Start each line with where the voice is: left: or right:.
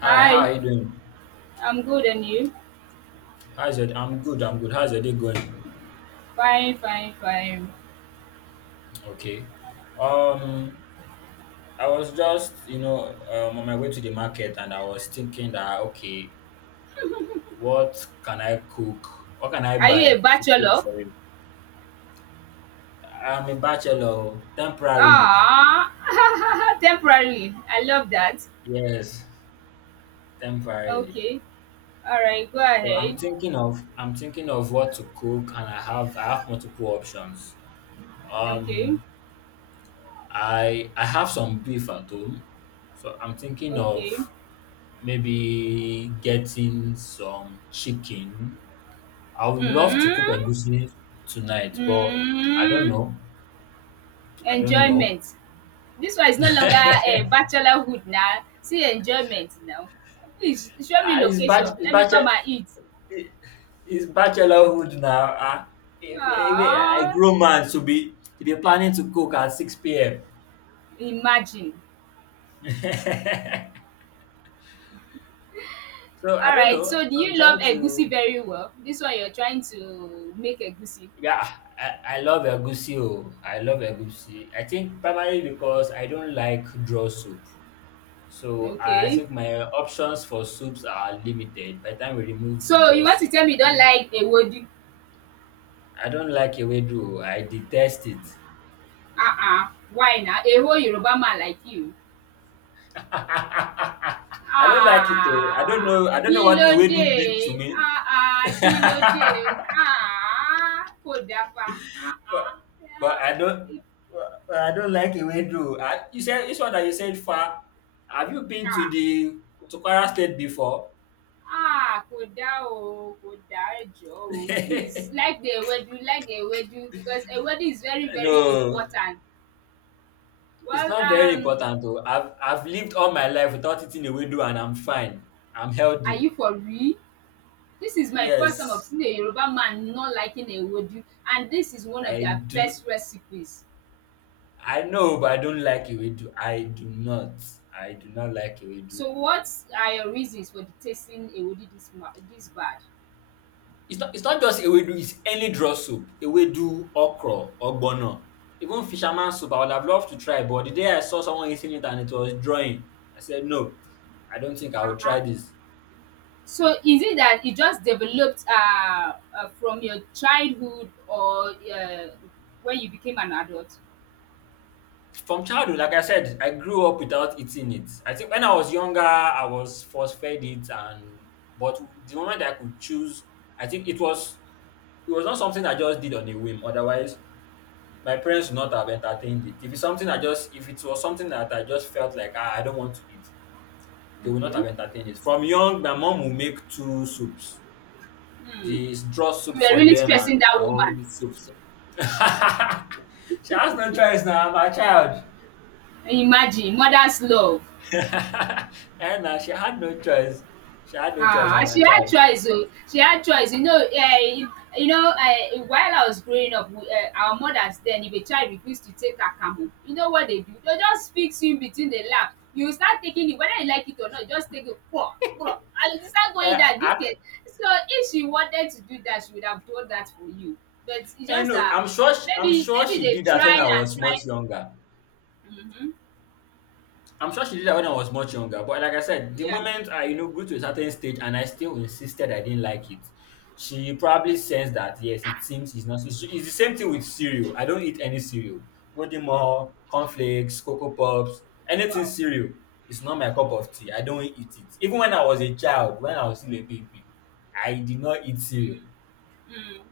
left: Hi, how
right: Hi,
left: are you doing?
right: I'm good and you?
left: How's your I'm good, I'm good. How's your day going?
right: Fine, fine, fine.
left: Okay. Um, I was just, on my way to the market and I was thinking that, okay, what can I cook? What can I
right: Are you a
left: buy to cook
right: bachelor?
left: for you? I'm a bachelor, oh, temporarily.
right: Ah, temporarily. I love that.
left: Yes, temporarily.
right: Okay. All right, go
left: So I'm
right: ahead.
left: thinking of what to cook, and I have multiple options.
right: Okay.
left: Um I have some beef at home. So I'm thinking
right: Okay.
left: of maybe getting some chicken. I would love to cook
right: Mm.
left: egusi tonight, but I don't
right: Mm.
left: know. I don't know.
right: Enjoyment. This one is no longer a bachelorhood now. See enjoyment now. Please show me
left: Ah, it's
right: location.
left: it's
right: Let me come
left: bachelor,
right: and eat.
left: it's bachelorhood now. Ah, I
right: Ah,
left: grow man to be planning to cook at 6 p.m.
right: imagine.
left: So I don't
right: Alright,
left: know.
right: so do
left: I'm
right: you love
left: trying
right: egusi
left: to.
right: very well? This one you're trying to make egusi.
left: Yeah, I love egusi. Oh, I love egusi. I think primarily because I don't like draw soup. So I
right: Okay.
left: think my options for soups are limited. By the time we remove the
right: So
left: draw
right: you want to
left: soup,
right: tell me you
left: I
right: don't
left: don't.
right: like ewedu?
left: I don't like ewedu. I detest it.
right: Why now? A whole Yoruba man like you.
left: I don't like it, oh. I don't
right: Ah!
left: know. I don't know what ewedu
right: Kílódé?
left: did to me.
right: Ah ah!
left: but
right: Kílódé? Ah! Kò dáa fa. Ah
left: but
right: ah!
left: I don't. But I don't like ewedu. I, you said this one that you said far. Have you been to
right: Ah!
left: the to Kwara State before?
right: Ah! Kò dáa o, kò dáa, ẹ jọ̀ọ́ o. Please like the ewedu because ewedu is very very
left: No.
right: important.
left: It's
right: Well,
left: not very important though. I've lived all my life without eating a window, and I'm fine. I'm
right: are
left: healthy.
right: you for real? This is my first time of
left: Yes.
right: seeing a Yoruba man not liking a ewedu, and this is one of
left: I
right: their
left: do
right: best recipes.
left: I know, but I don't like ewedu. I do not. I do not like ewedu.
right: So what are your reasons for detesting ewedu this bad?
left: It's not just ewedu, it's any draw soup. Ewedu, okra, ogbono. Even fisherman soup, I would have loved to try, but the day I saw someone eating it and it was drawing, I said no, I don't think I
right: Uh
left: will try
right: huh.
left: this.
right: So is it that it just developed from your childhood, or uh, when you became an adult?
left: From childhood, like I said, I grew up without eating it. I think when I was younger, I was force fed it, and but the moment I could choose, I think it was not something I just did on a whim. Otherwise, my parents would not have entertained it. If it's something I just if it was something that I just felt like, ah, I don't want to eat, they would not
right: Okay.
left: have entertained it. From young, my mom will make two soups:
right: Hmm.
left: the draw soup
right: You were
left: for
right: really
left: them
right: stressing
left: and
right: that
left: my
right: woman.
left: own soup. She has no choice now. I'm a child.
right: Imagine mother's love.
left: Henna, she had no choice. She had no choice.
right: Ah,
left: I'm
right: she
left: a
right: had
left: child.
right: choice oh, she had choice. You know while I was growing up we our mothers then, if a child refused to take her camel, you know what they do? They just fix you in between the lap. You start taking it whether you like it or not, just take it kwoa kwoa and you start going
left: Eh,
right: down. Do
left: I,
right: you— So if she wanted to do that, she would have done that for you. But it's just
left: no,
right: that
left: I'm sure. I'm
right: maybe
left: sure
right: maybe
left: she
right: they've
left: did that when
right: tried
left: I
right: and
left: was much
right: tried.
left: younger.
right: Mhm.
left: I'm sure she did that when I was much younger, but like I said, the
right: Yeah.
left: moment I, you know, grew to a certain stage and I still insisted I didn't like it, she probably sensed that, yes, it seems it's not, it's the same thing with cereal. I don't eat any cereal. Golden cornflakes, Cocoa Pops, anything
right: Wow.
left: cereal. It's not my cup of tea. I don't eat it. Even when I was a child, when I was still a baby, I did not eat cereal.
right: Mm.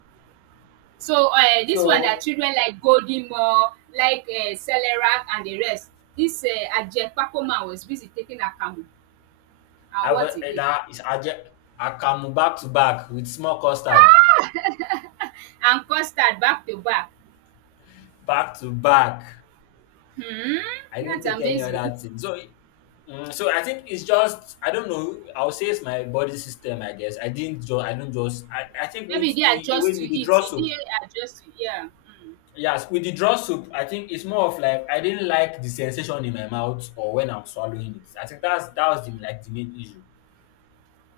right: So dis one na
left: So
right: children like Goldie Moore, like Celerat and the rest. This Ajemakpa man was busy taking akamu
left: I
right: and
left: was,
right: what again,
left: I come back to back with small custard,
right: and custard back to back.
left: back to back.
right: Hmm.
left: I didn't
right: That's
left: take any
right: amazing.
left: other thing. So, mm, so I think it's just, I don't know. I'll say it's my body system. I guess I didn't just I don't just I think
right: Maybe
left: with
right: they didn't
left: the
right: adjust to
left: with the draw
right: it, you
left: soup.
right: didn't adjust to yeah.
left: Yes, with the draw soup, I think it's more of like I didn't like the sensation in my mouth or when I'm swallowing it. I think that's that was the like the main issue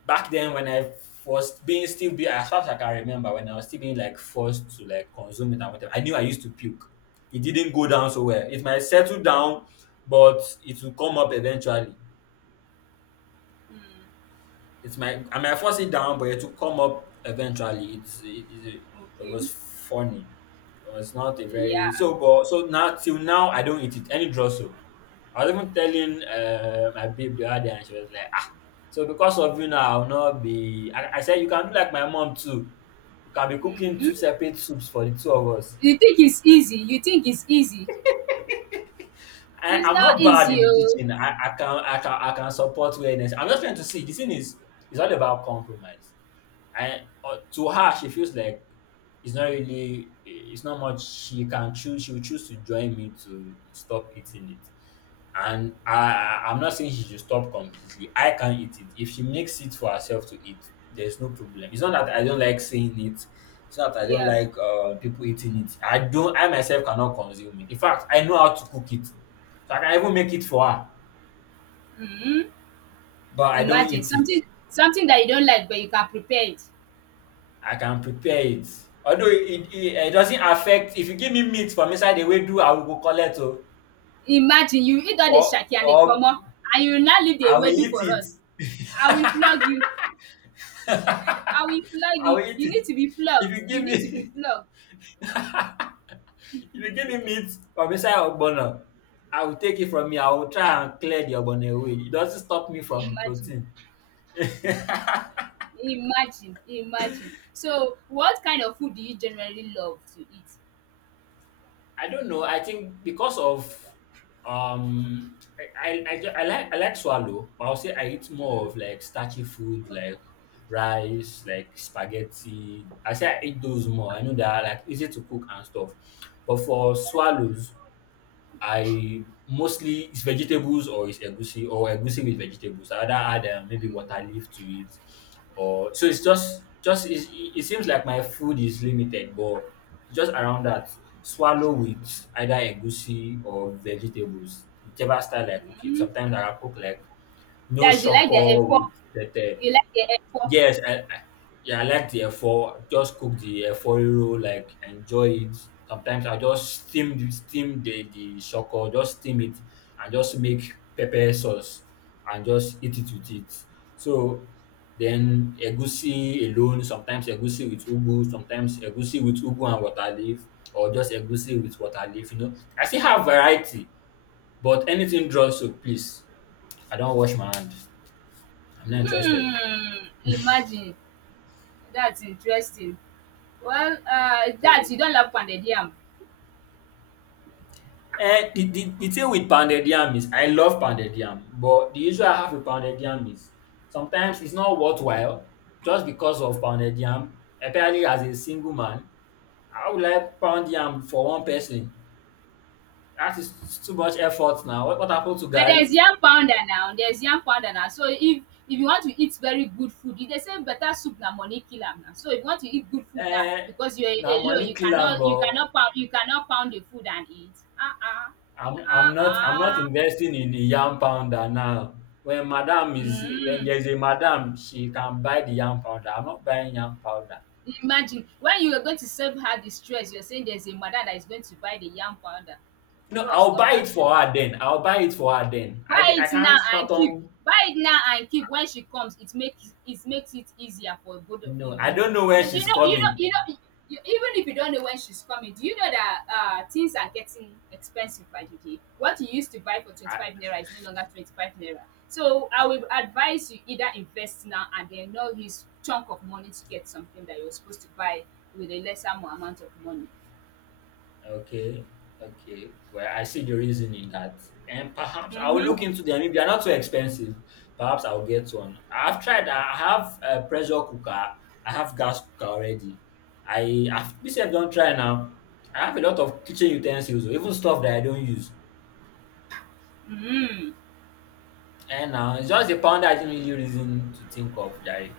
left: back then when I was being still be as far as I can remember, when I was still being like forced to like consume it and whatever, I knew I used to puke. It didn't go down so well. It might settle down, but it will come up eventually.
right: um
left: It might I might force it down, but it will come up eventually. It
right: Okay.
left: was funny. It was not a very
right: Yeah.
left: so but so now, till now, I don't eat it, any draw soap. I was even telling, my babe the other day, and she was like, ah, so because of you now, I'll not be. I said, you can do like my mom too. You can be cooking
right: Hmm.
left: two separate soups for the two of us.
right: You think it's easy, you think it's easy. It's
left: I'm
right: not
left: not bad in
right: easy
left: the
right: oh.
left: kitchen. I can support wellness. I'm just trying to see. The thing is, it's all about compromise. And, to her, she feels like it's not really, it's not much she can choose. She will choose to join me to stop eating it. And I'm not saying she should stop completely. I can eat it. If she makes it for herself to eat, there's no problem. It's not that I don't like saying it. It's not that I don't
right: Yeah.
left: like people eating it. I don't. I myself cannot consume it. In fact, I know how to cook it, so I can even make it for her,
right: Hmm.
left: but I don't
right: Imagine
left: eat it.
right: something something that you don't like but you can prepare it.
left: I can prepare it. Although it doesn't affect, if you give me meat from inside the ewedu, I will go collect, oh,
right: Imagine you eat all the shaki and the
left: or
right: kpomo and you now leave the
left: I will
right: ewedu for
left: eat
right: us.
left: it.
right: I will flog you, I
left: I
right: will flog
left: will
right: you,
left: eat
right: you
left: it.
right: need to be
left: If
right: flogged,
left: you give
right: you need to be
left: me
right: flogged.
left: if you give me meat from inside ogbono, I will take it from you. I will try and clear the ogbono away. It doesn't stop me from the
right: Imagine,
left: protein.
right: imagine, imagine. So what kind of food do you generally love to eat?
left: I don't know. I think, because of I like swallow, but I'll say I eat more
right: Mm.
left: of like starchy food, like rice, like spaghetti. I say I eat those more. I know they are like easy to cook and stuff. But for swallows, I mostly, it's vegetables or it's egusi or egusi with vegetables. I either add, maybe water
right: Mhm.
left: leaf to it, or so it's just it, it seems like my food is limited, but just around that swallow with either egusi or vegetables, whichever style I cook it. Sometimes I cook like no
right: That's— you like the
left: shocker
right: efo,
left: with tete.
right: you like the efo.
left: Yes, I yeah, I like the efo. Just cook the efo riro, like, enjoy it. Sometimes I just steam the shoko, just steam it and just make pepper sauce and just eat it with it. So, then egusi alone, sometimes egusi with ugu, sometimes egusi with ugu and water leaf, or just egusi with water leaf, you know. I still have variety, but anything draw, so please. I don't wash my hand. I'm not interested.
right: Hmm, imagine. That's interesting. Well that you don't love pounded yam.
left: Eh, the thing with pounded yam is, I love pounded yam, but the issue I have with pounded yam is sometimes it's not worthwhile just because of pounded yam, especially as a single man. How will I pound yam for one person? That is too much effort now. What happened to
right: But there's
left: Gary?
right: yam powder now, there's yam powder now. So if— if you want to eat very good food, e dey say better soup na money kill am na. So if you want to eat good food now,
left: Eh,
right: because you're
left: now
right: alone,
left: money
right: you
left: kill am,
right: cannot— you
left: but
right: cannot pound, you cannot pound the food and eat. Ah ah. Ah
left: I'm not
right: ah.
left: investing in the yam pounder now. When
right: Mm.
left: there's a madam, she can buy the yam powder. I'm not buying yam powder.
right: Imagine when you are going to serve her the stress, you're saying there's a mother that is going to buy the yam powder.
left: No,
right: Bro,
left: I'll
right: stop
left: buy it
right: that joke.
left: for her then. I'll buy it for her then.
right: Buy
left: I
right: it now
left: can't
right: and keep,
left: fathom.
right: buy it now and keep. When she comes, it makes it— makes it easier for both of you,
left: No, I
right: you know.
left: don't know where
right: But you
left: she's
right: know, you know,
left: coming.
right: you know, you, even if you don't know when she's coming, do you know that things are getting expensive by the day? What you used to buy for
left: I,
right: 25 naira is no longer 25 naira. So I will advise you either invest now and then not use chunk of money to get something that you're supposed to buy with a lesser amount of money.
left: okay, okay. Well, I see the reason in that. And perhaps I'll look
right: Mm-hmm.
left: into them. If they're not too expensive, perhaps I'll get one. I've tried. I have a pressure cooker. I have gas cooker already. I have this. I don't try now. I have a lot of kitchen utensils, or even stuff that I don't use.
right: Mm-hmm.
left: And now it's just a pound I didn't really reason to think of, Jerry.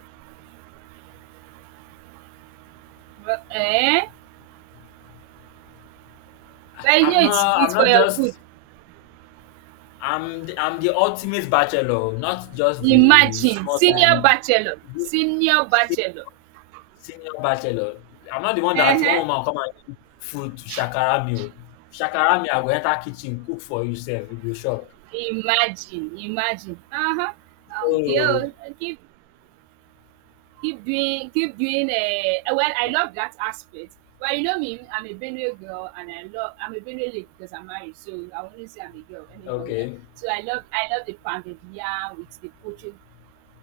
right: Well, eh? But you
left: I'm
right: know, it's—
left: not.
right: it's for your good.
left: I'm the ultimate bachelor, not just the
right: Imagine,
left: small
right: senior
left: time
right: bachelor, senior
left: se-
right: bachelor.
left: senior bachelor. I'm not the one that one
right: Uh-huh.
left: woman come and give food to shakara me, o. Shakara me, I go enter kitchen, cook for you sef, you go shop.
right: Imagine, imagine. Uh-huh. Okay,
left: Oh,
right: oh, keep— keep doing, keep doing. Well, I love that aspect. Well, you know me, I'm a Benue girl, and I'm a Benue lady, because I'm married, so I wouldn't say I'm a girl any longer.
left: okay,
right: So I love the pounded yam with the poached.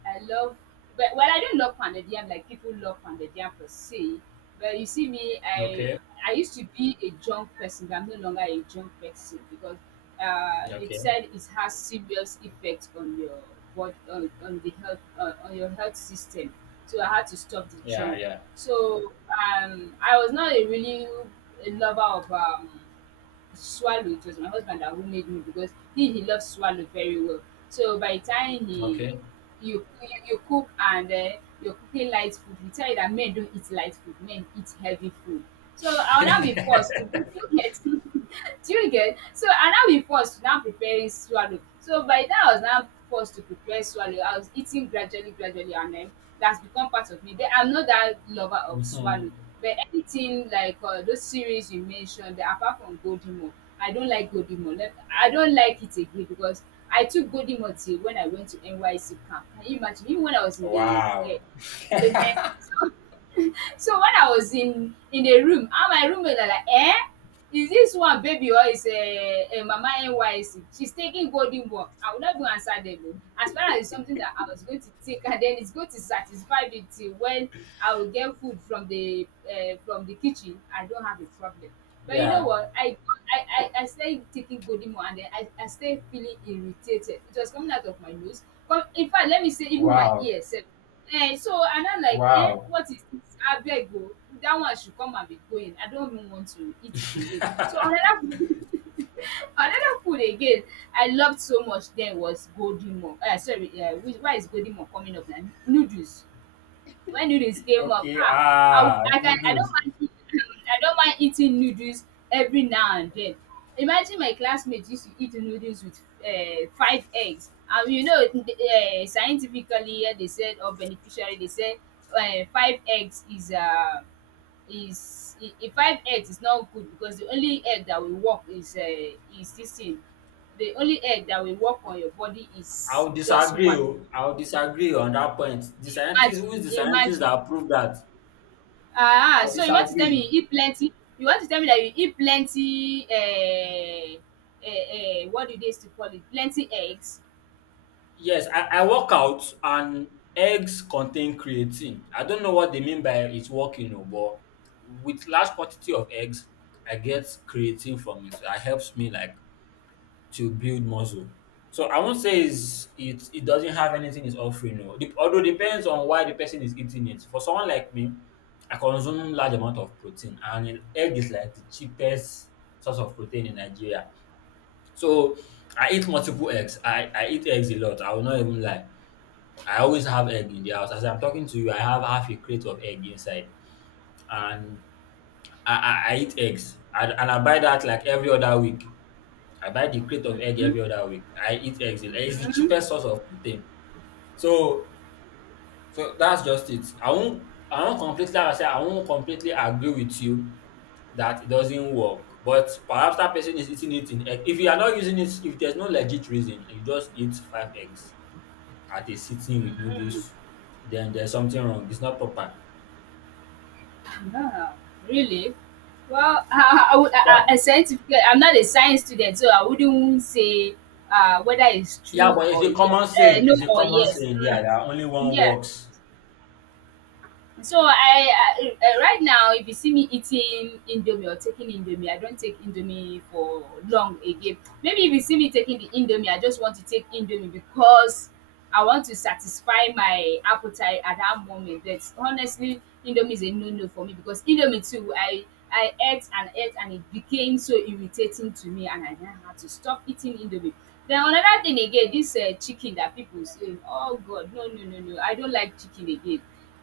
right: I love— but well, I don't love pounded yam like people love pounded yam per se. But you see me,
left: okay,
right: I used to be a junk person, but I'm no longer a junk person because it
left: okay,
right: said it has serious effect on your— what— on the health, on your health system. So I had to stop the
left: yeah,
right: junk.
left: yeah,
right: So I was not a really— a lover of swallow. It was my husband that— who made me, because he loves swallow very well. So by the time he—
left: okay.
right: you, you cook and you're cooking light food. We tell you that men don't eat light food, men eat heavy food. So I'll now be forced to cook. Do you get? Do you get? So I now be forced to now preparing swallow. So by then, I was now forced to prepare swallow. I was eating gradually gradually, and then that's become part of me. Then I'm not that lover of
left: Mhm.
right: swallow, but anything like those series you mentioned, apart from Godimo, I don't like Godimo. Like, I don't like it again because I took Godimo till when I went to NYC camp. Can you imagine? Even when I was in the
left: Wow,
right: ehen. So, so when I was in the room, and my roommate are like, eh, is this one baby or is a mama NYC? She's taking golden one. I would not go answer them. O. As far as it's something that I was going to take, and then it's going to satisfy me till when I will get food from the kitchen, I don't have a problem. But you know
left: yeah,
right: what? I started taking golden one, and then I started feeling irritated. It was coming out of my nose. But in fact, let me say even my
left: wow,
right: ear. Sef, eh, so and I'm like, eh,
left: wow.
right: what is this? I beg, o, that one should come and be going. I don't even want to eat it again. So another food, another food again I loved so much then was golden mor. Eh, sorry, why is golden mor coming up now? Noodles— when noodles came up,
left: Okay,
right: ah,
left: ah,
right: I don't
left: noodles.
right: mind eating, I don't mind eating noodles every now and then. Imagine my classmates used to eat noodles with five eggs. And you know, scientifically, they said, or beneficially, they said five eggs is five eggs is not good, because the only egg that will work is this thing. The only egg that will work on your body is
left: I'll
right: just
left: disagree,
right: one.
left: oh. I'll disagree on that point. The scientist,
right: Imagine,
left: who is the scientist
right: imagine.
left: that proved that?
right: Ah, ah,
left: I'll
right: so you want to tell
left: disagree.
right: me you eat plenty— you want to tell me that you eat plenty what do they used to call it, plenty eggs?
left: Yes, I work out, and eggs contain creatine. I don't know what they mean by it's working, oh, but with large quantity of eggs, I get creatine from it. That helps me like to build muscle. So I won't say it it doesn't have anything it's offering. No. Although, depends on why the person is eating it. For someone like me, I consume large amount of protein, and an egg is like the cheapest source of protein in Nigeria. So I eat multiple eggs. I eat eggs a lot. I will not even lie. I always have egg in the house. As I'm talking to you, I have half a crate of egg inside, and I eat eggs, and I buy that like every other week. I buy the crate of egg
right: Mhm,
left: every other week. I eat eggs. It's the
right: mhm,
left: cheapest source of protein. So, that's just it. I won't completely, like I say, I won't completely agree with you that it doesn't work. But perhaps that person is eating it in egg. If you are not using it, if there's no legit reason, you just eat five eggs at a sitting with
right: mhm.
left: noodles, then there's something wrong. It's not proper.
right: Wow, really? Well, I
left: Yeah.
right: a scientific, I'm not a science student, so I wouldn't say whether it's
left: Yeah,
right: true
left: but it's
right: or
left: a
right: yes,
left: common saying.
right: no
left: It's a
right: or
left: common
right: yes.
left: saying, yeah,
right: Mm,
left: that only one
right: yeah.
left: works.
right: So I right now, if you see me eating indomie or taking indomie, I don't take indomie for long again. Maybe if you see me taking the indomie, I just want to take indomie because I want to satisfy my appetite at that moment. But honestly, indomie is a no-no for me because indomie too, I ate and ate, and it became so irritating to me, and I then had to stop eating indomie. Then another thing again, this chicken that people say, oh God, no no no no, I don't like chicken again.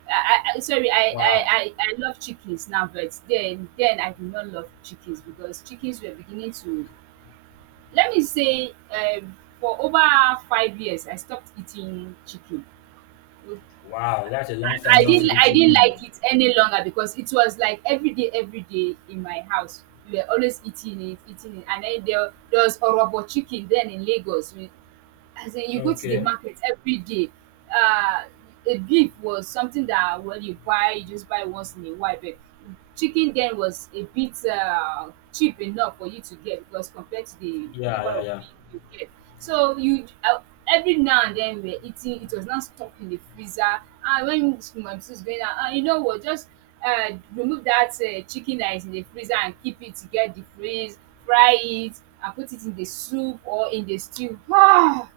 right: I sorry,
left: Wow.
right: I love chickens now, but then I do not love chickens because chickens were beginning to— let me say for over 5 years I stopped eating chicken. I,
left: Wow, that's a long time not to eat
right: I didn't
left: chicken,
right: like it any longer because it was like every day in my house. We were always eating it, eating it. And there was Orobo chicken then in Lagos. We, as in
left: oh.
right: you go to the
left: Okay.
right: market every day. Uh, a beef was something that when you buy, you just buy once in a while. But chicken then was a bit cheap enough for you to get, because compared to the number
left: Yeah,
right: of
left: yeah,
right: beef you get. So you every now and then we were eating. It was not stuck in the freezer. And when my sister's going out, you know what? Just remove that chicken that is in the freezer and keep it to get the freeze, fry it and put it in the soup or in the stew. Ah,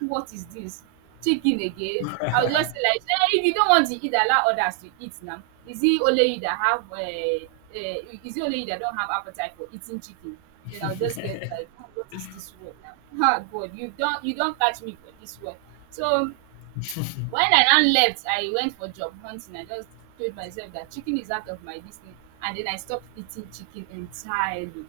right: what is this? Chicken again? I will just like sey if you don't want to eat, allow others to eat now. Is it only you that have is it only you that don't have appetite for eating chicken? Then I will just get
left: yeah.
right: like, ah, what is this one now? Ah God, you don't catch me for this one. So when I now left I went for job hunting I just told myself that chicken is out of my this, and then I stopped eating chicken entirely.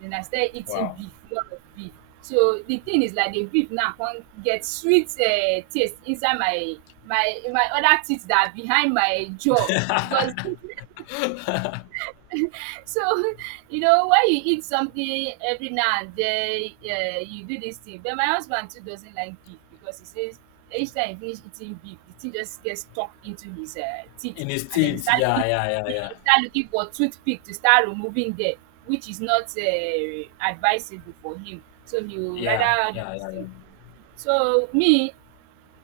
right: Then I started eating
left: Wow.
right: beef, lot of beef. So the thing is like the beef now can get sweet taste inside my other teeth that are behind my jaw,
left: In
right: because it so, you know, why you eat something every now and then, you do this thing. But my husband too doesn't like beef because he says each time he finish eating beef, the thing just gets stuck into his teeth,
left: the
right: and then he
left: States,
right: start
left: yeah,
right: looking for
left: yeah, yeah,
right: he
left: yeah.
right: start looking for toothpick to start removing there, which is not advisable for him. So he will
left: Yeah,
right: rather do
left: yeah,
right: this
left: yeah, yeah.
right: thing. So me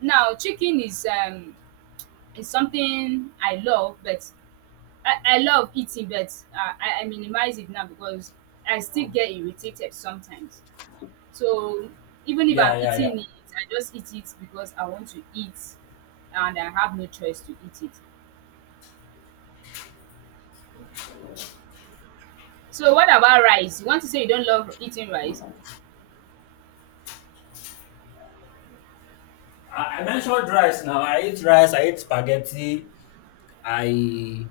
right: now, chicken is something I love, but I love eating, but I minimize it now because I still get irritated sometimes. So even if
left: Yeah,
right: I'm
left: yeah, yeah.
right: eating it, I just eat it because I want to eat and I have no choice to eat it. So what about rice? You want to say you don't love eating rice?
left: I mentioned rice now. I eat rice, I eat spaghetti, I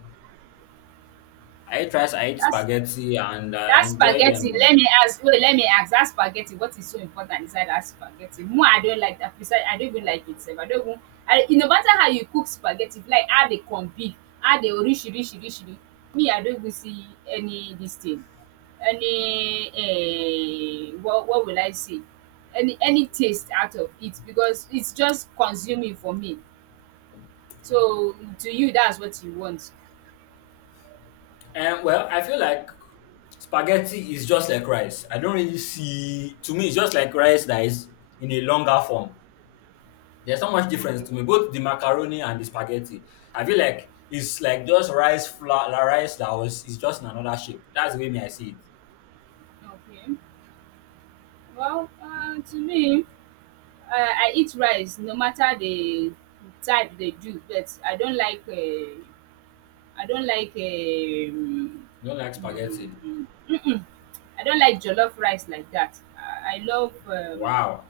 left: I eat rice, I eat
right: That's
left: spaghetti and I
right: That
left: enjoy
right: spaghetti,
left: them.
right: let me ask, that spaghetti, what is so important inside that spaghetti? More, I don't like that, besides I don't even like it sef. I don't even, I e no matter how you cook spaghetti, if like add the confit, add the orisirisi, me I don't even see any dis thing, any what will I say, any taste out of it because it's just consuming for me. So to you that's what you want.
left: And, well, I feel like spaghetti is just like rice. I don't really see, to me it's just like rice that is in a longer form. There's not much difference
right: Okay,
left: to me. Both the macaroni and the spaghetti. I feel like it's like just rice, flour rice that was, it's just in another shape. That's the way me I see it.
right: okay. Well, to me, Uh, I eat rice no matter the type they do, but I don't like I don't like um
left: I don't like spaghetti.
right: mm, mm-mm. I don't like jollof rice like that. I love
left: Wow.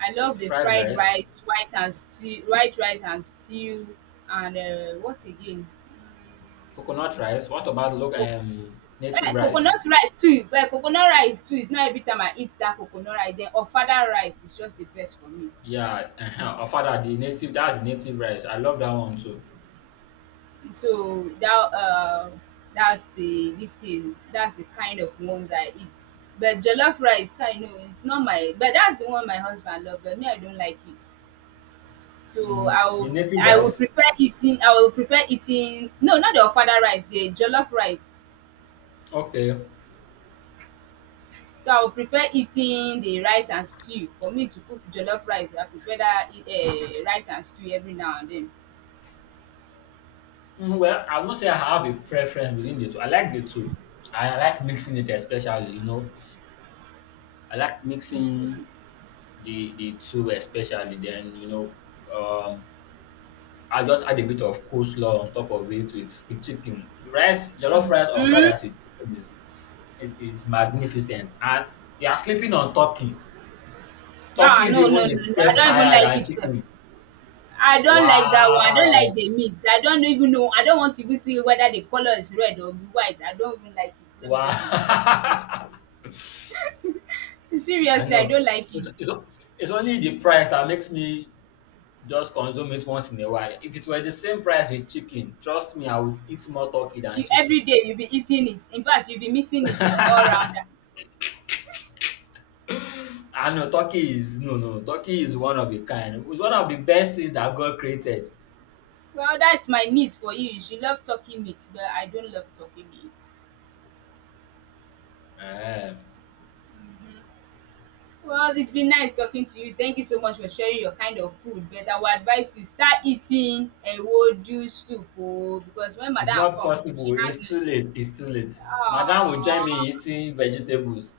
right: I love the
left: Fried
right: fried
left: rice,
right: rice, white and stew, white rice and stew, and what again? Mm,
left: coconut rice. What about, look,
right: co-
left: native
right: eh,
left: rice?
right: coconut rice too. Well, coconut rice too. It's not every time I eat that coconut rice. Then ofada rice is just the best for me.
left: Yeah, uh-huh. Our father, the native, that's the native rice. I love that one too.
right: So that's the this thing. That's the kind of ones I eat. But jollof rice kind no, it's not my, but that's the one my husband love, but me I don't like it. So
left: Hmm, the native
right: I will
left: rice.
right: prefer eating I will prefer eating no, not the ofada rice, the jollof rice.
left: Okay.
right: So I will prefer eating the rice and stew. For me to cook jollof rice, I prefer that rice and stew every now and then.
left: Mhm. Well, I won't say I have a preference within the two. I like the two. I like mixing it especially, you know. I like mixing the two especially. Then, you know, um, I just add a bit of coleslaw on top of it with chicken, rice, jollof
right: Mm.
left: rice or fried
right: Mm.
left: rice with chicken is magnificent. And you are sleeping on turkey.
right: Ah,
left: Turkey is
right: no no
left: even a
right: no no I
left: step
right: don't even
left: higher
right: like
left: than
right: it sef.
left: chicken.
right: I don't like that one. I don't like
left: Wow,
right: the meat. I don't even know. I don't want to even see whether the color is red or white. I don't even like it. Let me just be honest with you.
left: wow. I
right: Seriously, I
left: know.
right: don't like
left: It's,
right: it.
left: it's, it's only the price that makes me just consume it once in a while. If it were the same price with chicken, trust me, I would eat more turkey than
right: You every
left: chicken.
right: day you'll be eating it. In fact, you'll be meeting it all round.
left: I know turkey is, no, no, turkey is one of a kind. It's one of the best things that God created.
right: Well, that's my niece for you. You should love talking meat, but I don't love talking meat.
left: Ehen.
right: Well, it's been nice talking to you. Thank you so much for sharing your kind of food. But I would advise you start eating a ewedu soup oh, because when
left: It's
right: madam
left: not
right: come,
left: possible.
right: she has
left: It's
right: no.
left: too late. It's too late. Madam will join
right: Aww.
left: me in eating vegetables.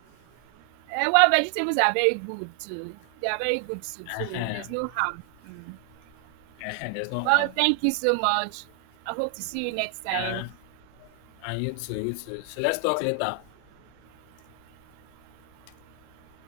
right: Eh, well, vegetables are very good too. They are very good soup, so there's
left: Ehen.
right: no harm. Mm.
left: Ehen. There's no
right: Well,
left: harm.
right: thank you so much. I hope to see you next time.
left: Yeah, and you too, you too. So let's talk later.